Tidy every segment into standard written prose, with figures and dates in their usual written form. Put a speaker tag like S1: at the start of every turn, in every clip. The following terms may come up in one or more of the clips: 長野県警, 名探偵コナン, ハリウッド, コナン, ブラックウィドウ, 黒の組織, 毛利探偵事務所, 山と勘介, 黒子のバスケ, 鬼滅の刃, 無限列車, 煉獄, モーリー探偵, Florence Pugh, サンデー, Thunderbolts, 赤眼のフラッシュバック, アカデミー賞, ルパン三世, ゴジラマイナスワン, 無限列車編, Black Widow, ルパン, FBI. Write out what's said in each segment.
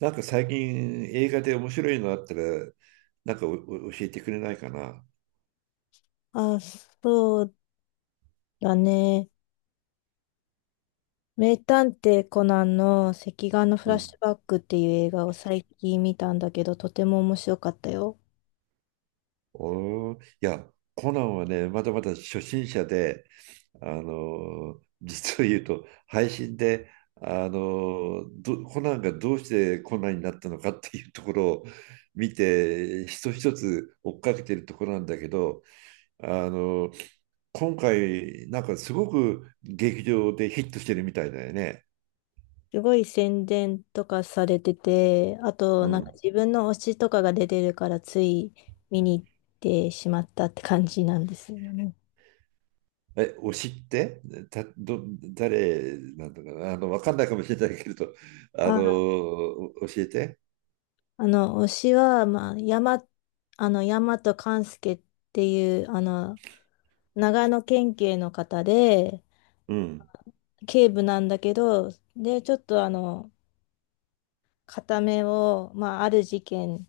S1: なんか最近映画で面白いのあったら、なんかお教えてくれないかな。
S2: あ、そうだね。名探偵コナンの赤眼のフ
S1: う
S2: ラッシ
S1: ん。
S2: ュバックっていう映画を最近見たんだけど、とても面白かったよ。
S1: いや、コナンはね、まだまだ初心者で、実を言うと、配信で、あのーど、コナンがどうしてコナンになったのかっていうところを見て、一つ一つ追っかけてるところなんだけど、あのー今回、なんかすごく劇場でヒットしてるみたいだよね。
S2: すごい宣伝とかされてて、あ
S1: う
S2: となんか
S1: ん。
S2: 自分の推しとかが出てるからつい見に行ってしまったって感じなんですよね。
S1: え、推しってた、ど、誰なんだかな、あの、わかんないかもしれないけれど、あの、
S2: あ、
S1: 教えて。
S2: 推しは、山と勘介っていう、長野県警の方で、
S1: うん、
S2: 警部なんだけど、で、ちょっと片目を、まあ、ある事件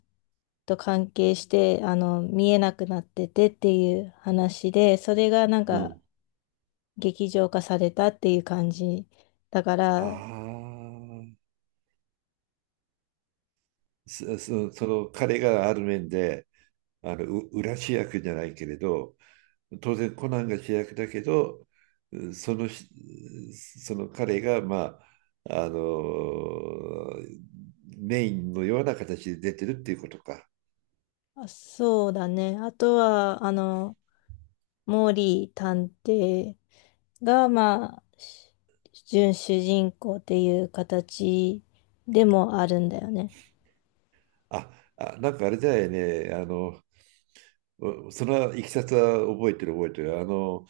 S2: と関係して、見えなくなっててっていう話で、それがなん
S1: う
S2: か
S1: ん。
S2: 劇場化されたっていう感じだか
S1: あ
S2: ら、
S1: あ、その彼がある面で、あの、裏主役じゃないけれど、当然コナンが主役だけど、うんそのし、その彼が、まあ、あの、メインのような形で出てるっていうことか。
S2: あ、そうだね。あとは、モーリー探偵が、まあ、準主人公っていう形でもあるんだよね。
S1: あ、あ、なんかあれだよね、あの、そのいきさつは覚えてる覚えてる。あの、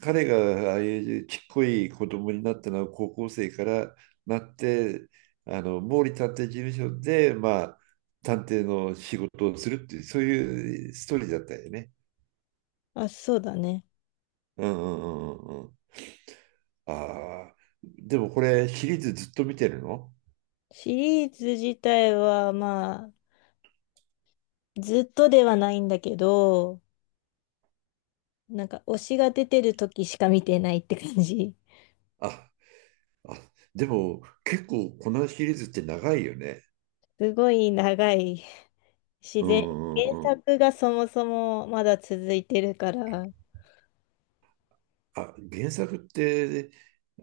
S1: 彼がああいうちっこい子供になったのは高校生からなって、あの、毛利探偵事務所で、まあ、探偵の仕事をするっていう、そういうストーリーだったよね。
S2: あ、そうだね。
S1: うんうんうんうんうん。ああ、でもこれシリーズずっと見てるの？
S2: シリーズ自体は、まあ、ずっとではないんだけど、なんか推しが出てる時しか見てないって感じ。
S1: あ、あ、でも結構このシリーズって長いよね。
S2: すごい長い。自
S1: う
S2: 然、
S1: ん
S2: 原
S1: うん。
S2: 作がそもそもまだ続いてるから。
S1: あ、原作って、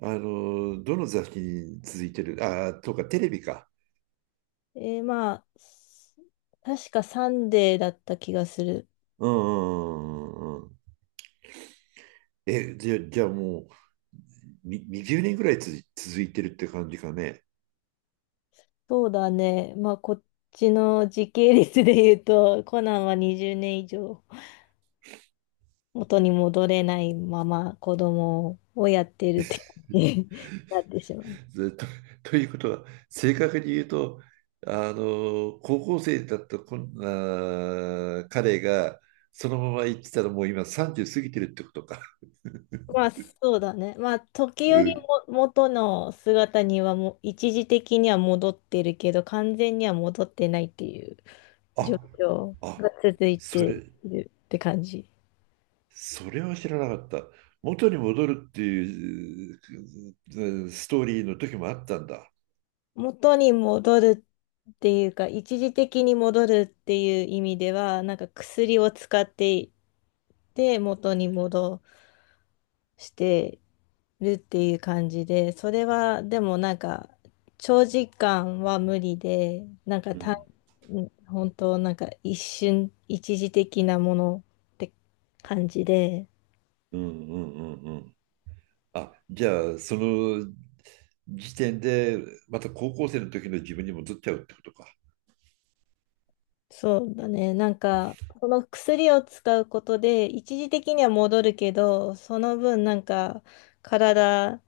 S1: あの、どの雑誌に続いてる？あ、とか、テレビか。
S2: まあ、確かサンデーだった気がする。
S1: うんうんうんうんうん。え、じゃあもう、に20年ぐらい続いてるって感じかね。
S2: そうだね。まあ、こっちの時系列で言うと、コナンは20年以上元に戻れないまま子供をやってるって感じになってしまう。
S1: ずっ と、ということは、正確に言うと、あの、高校生だったこんあー彼が、そのまま行ってたらもう今30過ぎてるってことか。
S2: まあ、そうだね。まあ、時
S1: う
S2: 折
S1: ん。
S2: も元の姿にはもう一時的には戻ってるけど、完全には戻ってないっていう状
S1: あ、
S2: 況が
S1: あ、
S2: 続いて
S1: それ、
S2: いるって感じ。
S1: それは知らなかった。元に戻るっていうえーストーリーの時もあったんだ。
S2: 元に戻るっていうか、一時的に戻るっていう意味では、なんか薬を使っていて、元に戻して、るっていう感じで、それはでもなんか長時間は無理で、なんか
S1: う
S2: た
S1: ん。
S2: ん本当なんか一瞬、一時的なものって感じで、
S1: うんうんうんうん。あ、じゃあその時点でまた高校生の時の自分に戻っちゃうってことか。
S2: そうだね、なんかこの薬を使うことで一時的には戻るけど、その分なんか体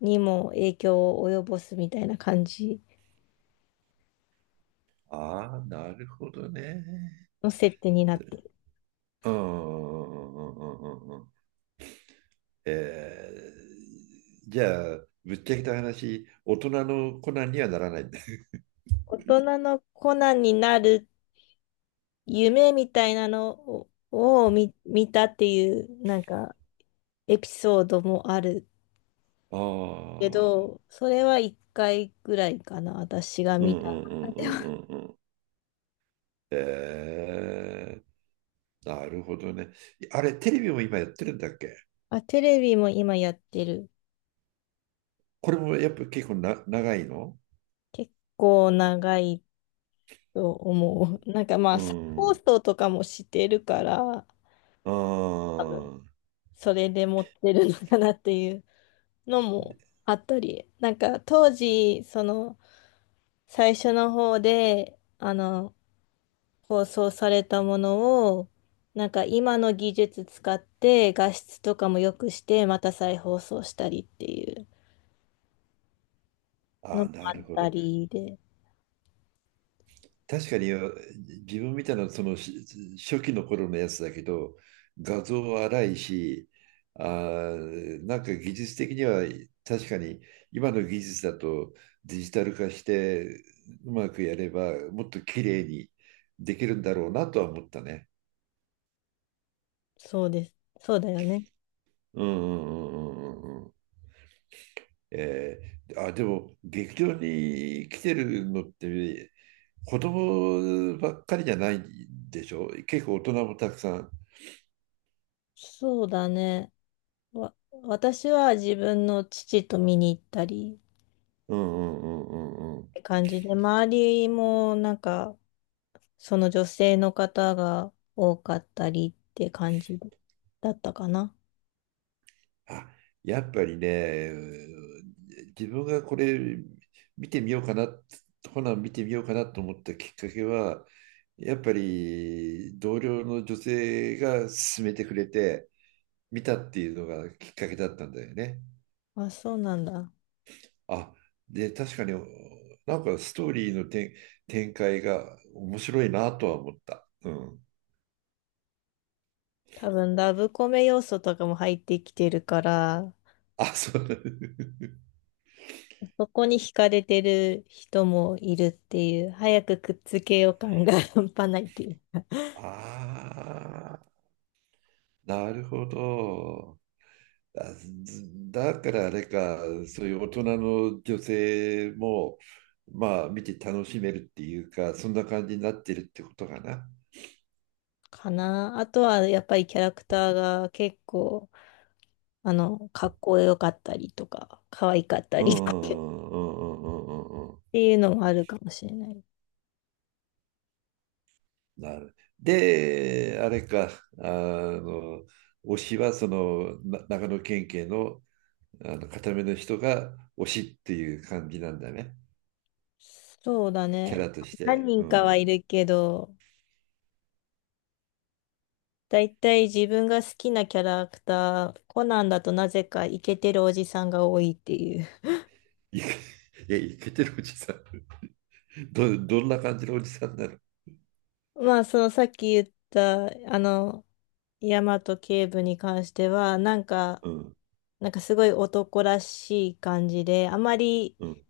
S2: にも影響を及ぼすみたいな感じ
S1: ああ、なるほどね。
S2: の設定になってる。
S1: うんうんうんうんうんうん。えー、じゃあぶっちゃけた話、大人のコナンにはならないんだ。
S2: 大人のコナンになる夢みたいなのを、見たっていうなんかエピソードもある
S1: あ
S2: け
S1: あ、
S2: ど、それは一回ぐらいかな、私が
S1: うんう
S2: 見た。
S1: んうん
S2: あ、
S1: う
S2: でも
S1: んうん。えー、なるほどね。あれ、テレビも今やってるんだっけ？
S2: あ、テレビも今やってる。
S1: これもやっぱ結構な長いの？
S2: 結構長いと思う。なんかまあ、
S1: う
S2: 再放
S1: ん。
S2: 送とかもしてるから、
S1: あ
S2: 多分それで持ってるのかなっていうのもあったり、なんか当時、その最初の方で、放送されたものを、なんか今の技術使って画質とかも良くして、また再放送したりっていう
S1: あ、
S2: の
S1: あ
S2: も
S1: ーな
S2: あ
S1: る
S2: っ
S1: ほ
S2: た
S1: ど。
S2: りで、
S1: 確かに自分みたいなその初期の頃のやつだけど、画像は荒いし、あー、なんか技術的には確かに今の技術だとデジタル化してうまくやればもっと綺麗にできるんだろうなとは思ったね。
S2: そうです。そうだよね。
S1: うんうんうんうんうん。えでも劇場に来てるのって子供ばっかりじゃないでしょ？結構大人もたくさん。
S2: そうだね。わ、私は自分の父と見に行ったり
S1: うんうんうんうんう
S2: っ
S1: ん。
S2: て感じで、周りもなんかその女性の方が多かったりって感じだったかな。
S1: あ、やっぱりね、自分がこれ見てみようかな、見てみようかなと思ったきっかけは、やっぱり同僚の女性が勧めてくれて見たっていうのがきっかけだったんだよね。
S2: あ、そうなんだ。
S1: あ、で、確かに、なんかストーリーの展、展開が面白いなとは思った。うん。
S2: 多分ラブコメ要素とかも入ってきてるから、
S1: あ、そう。
S2: そこに惹かれてる人もいるっていう、早くくっつけよう感が 半端ないっていう
S1: ああ、なるほど。あずだからあれか、そういう大人の女性も、まあ、見て楽しめるっていうか、そんな感じになってるってことかな。
S2: かな。あとはやっぱりキャラクターが結構、かっこよかったりとか、可愛かった
S1: うんう
S2: り
S1: んう
S2: とか っ
S1: んうんうんうんうんうん。
S2: ていうのもあるかもしれない。
S1: なる。で、あれか、あの、推しはその長野県警の、あの固めの人が推しっていう感じなんだね、
S2: そうだ
S1: キャ
S2: ね。
S1: ラとし
S2: 何
S1: て。う
S2: 人かは
S1: ん。
S2: いるけど、だいたい自分が好きなキャラクター、コナンだとなぜかイケてるおじさんが多いっていう。
S1: いけ、いや、いけてるおじさん。どんな感じのおじさんなの？
S2: まあ、そのさっき言った、あの、大和警部に関しては、なんか、
S1: うん、
S2: なんかすごい男らしい感じで、あまり
S1: うん。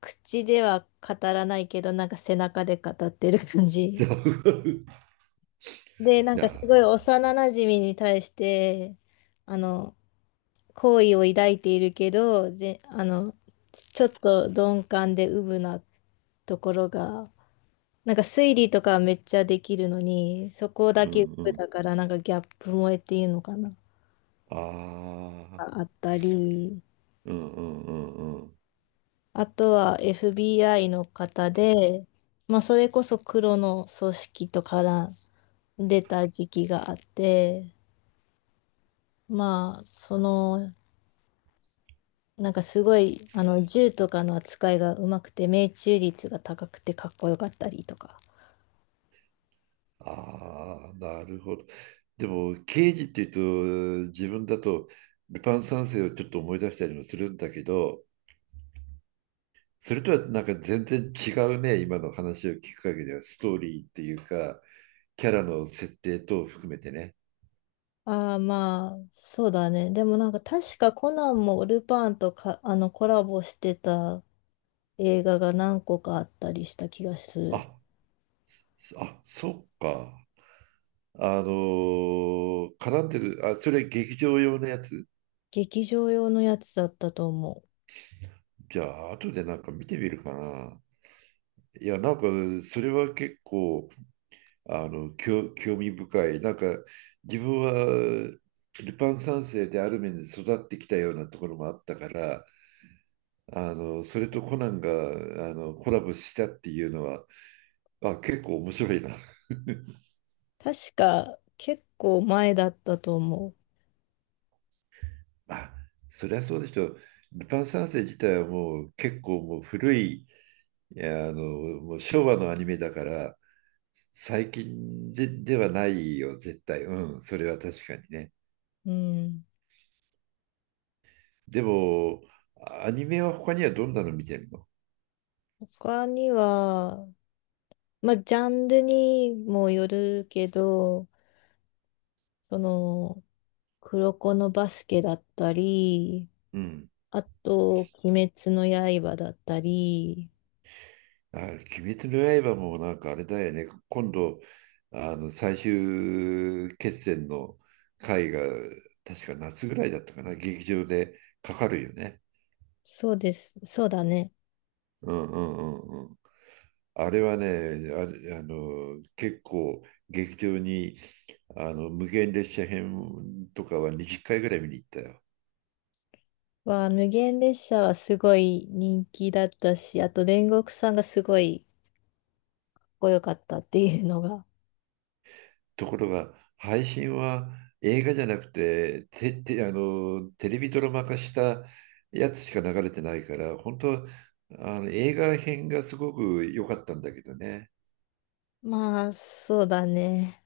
S2: 口では語らないけど、なんか背中で語ってる感
S1: そ
S2: じ。
S1: う。い
S2: で、なんかす
S1: や、
S2: ごい幼馴染に対して、あの、好意を抱いているけど、で、ちょっと鈍感でうぶなところが、なんか推理とかはめっちゃできるのに、そこだ
S1: う
S2: けう
S1: ん、う
S2: ぶ
S1: ん。
S2: だから、なんかギャップ萌えっていうのかな、
S1: ああ、
S2: あったり。
S1: うん、うん、うん、うん。
S2: あとは FBI の方で、まあ、それこそ黒の組織とから出た時期があって、まあ、その、なんかすごい、銃とかの扱いがうまくて、命中率が高くてかっこよかったりとか。
S1: ああ、なるほど。でも、刑事っていうと、自分だと、ルパン三世をちょっと思い出したりもするんだけど、それとはなんか全然違うね、今の話を聞く限りは、ストーリーっていうか、キャラの設定等を含めてね。
S2: ああ、まあ、そうだね。でもなんか確かコナンもルパンとか、コラボしてた映画が何個かあったりした気がす
S1: あ、
S2: る。
S1: あ、そっか。絡んでる、あ、それ劇場用のやつ？
S2: 劇場用のやつだったと思う。
S1: じゃあ、後でなんか見てみるかな。いや、なんか、それは結構、興味深い。なんか自分はルパン三世である面で育ってきたようなところもあったから、あのそれとコナンがあのコラボしたっていうのは、あ、結構面白いな。
S2: 確か結構前だったと思
S1: あ、そりゃそうでしょう。ルパン三世自体はもう結構もう古い、いやあのもう昭和のアニメだから、最近で、ではないよ、絶対。うん、それは確かにね。
S2: う。うん。
S1: でも、アニメは他にはどんなの見てるの？
S2: 他には、まあ、ジャンルにもよるけど、その、黒子のバスケだったり、
S1: うん。
S2: あと、鬼滅の刃だったり、
S1: あ、鬼滅の刃もなんかあれだよね。今度、あの最終決戦の回が確か夏ぐらいだったかな。劇場でかかるよね。
S2: そうです、そうだね。
S1: うんうんうんうん。あれはね、あれ、あの結構劇場にあの無限列車編とかは20回ぐらい見に行ったよ。
S2: は、無限列車はすごい人気だったし、あと煉獄さんがすごいかっこよかったっていうのが。
S1: ところが、配信は映画じゃなくて、て、て、あの、テレビドラマ化したやつしか流れてないから、本当、あの、映画編がすごく良かったんだけどね。
S2: まあ、そうだね。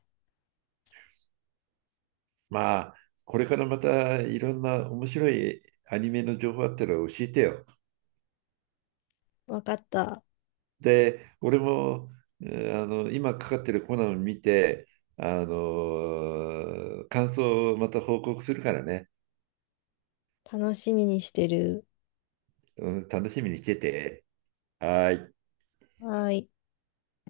S1: まあ、これからまたいろんな面白いアニメの情報あったら教えてよ。
S2: わかった。
S1: で、俺も、あの、今かかってるコナンを見て、あの、感想をまた報告するからね。
S2: 楽しみにしてる。
S1: うん、楽しみにしてて。はーい。
S2: はい。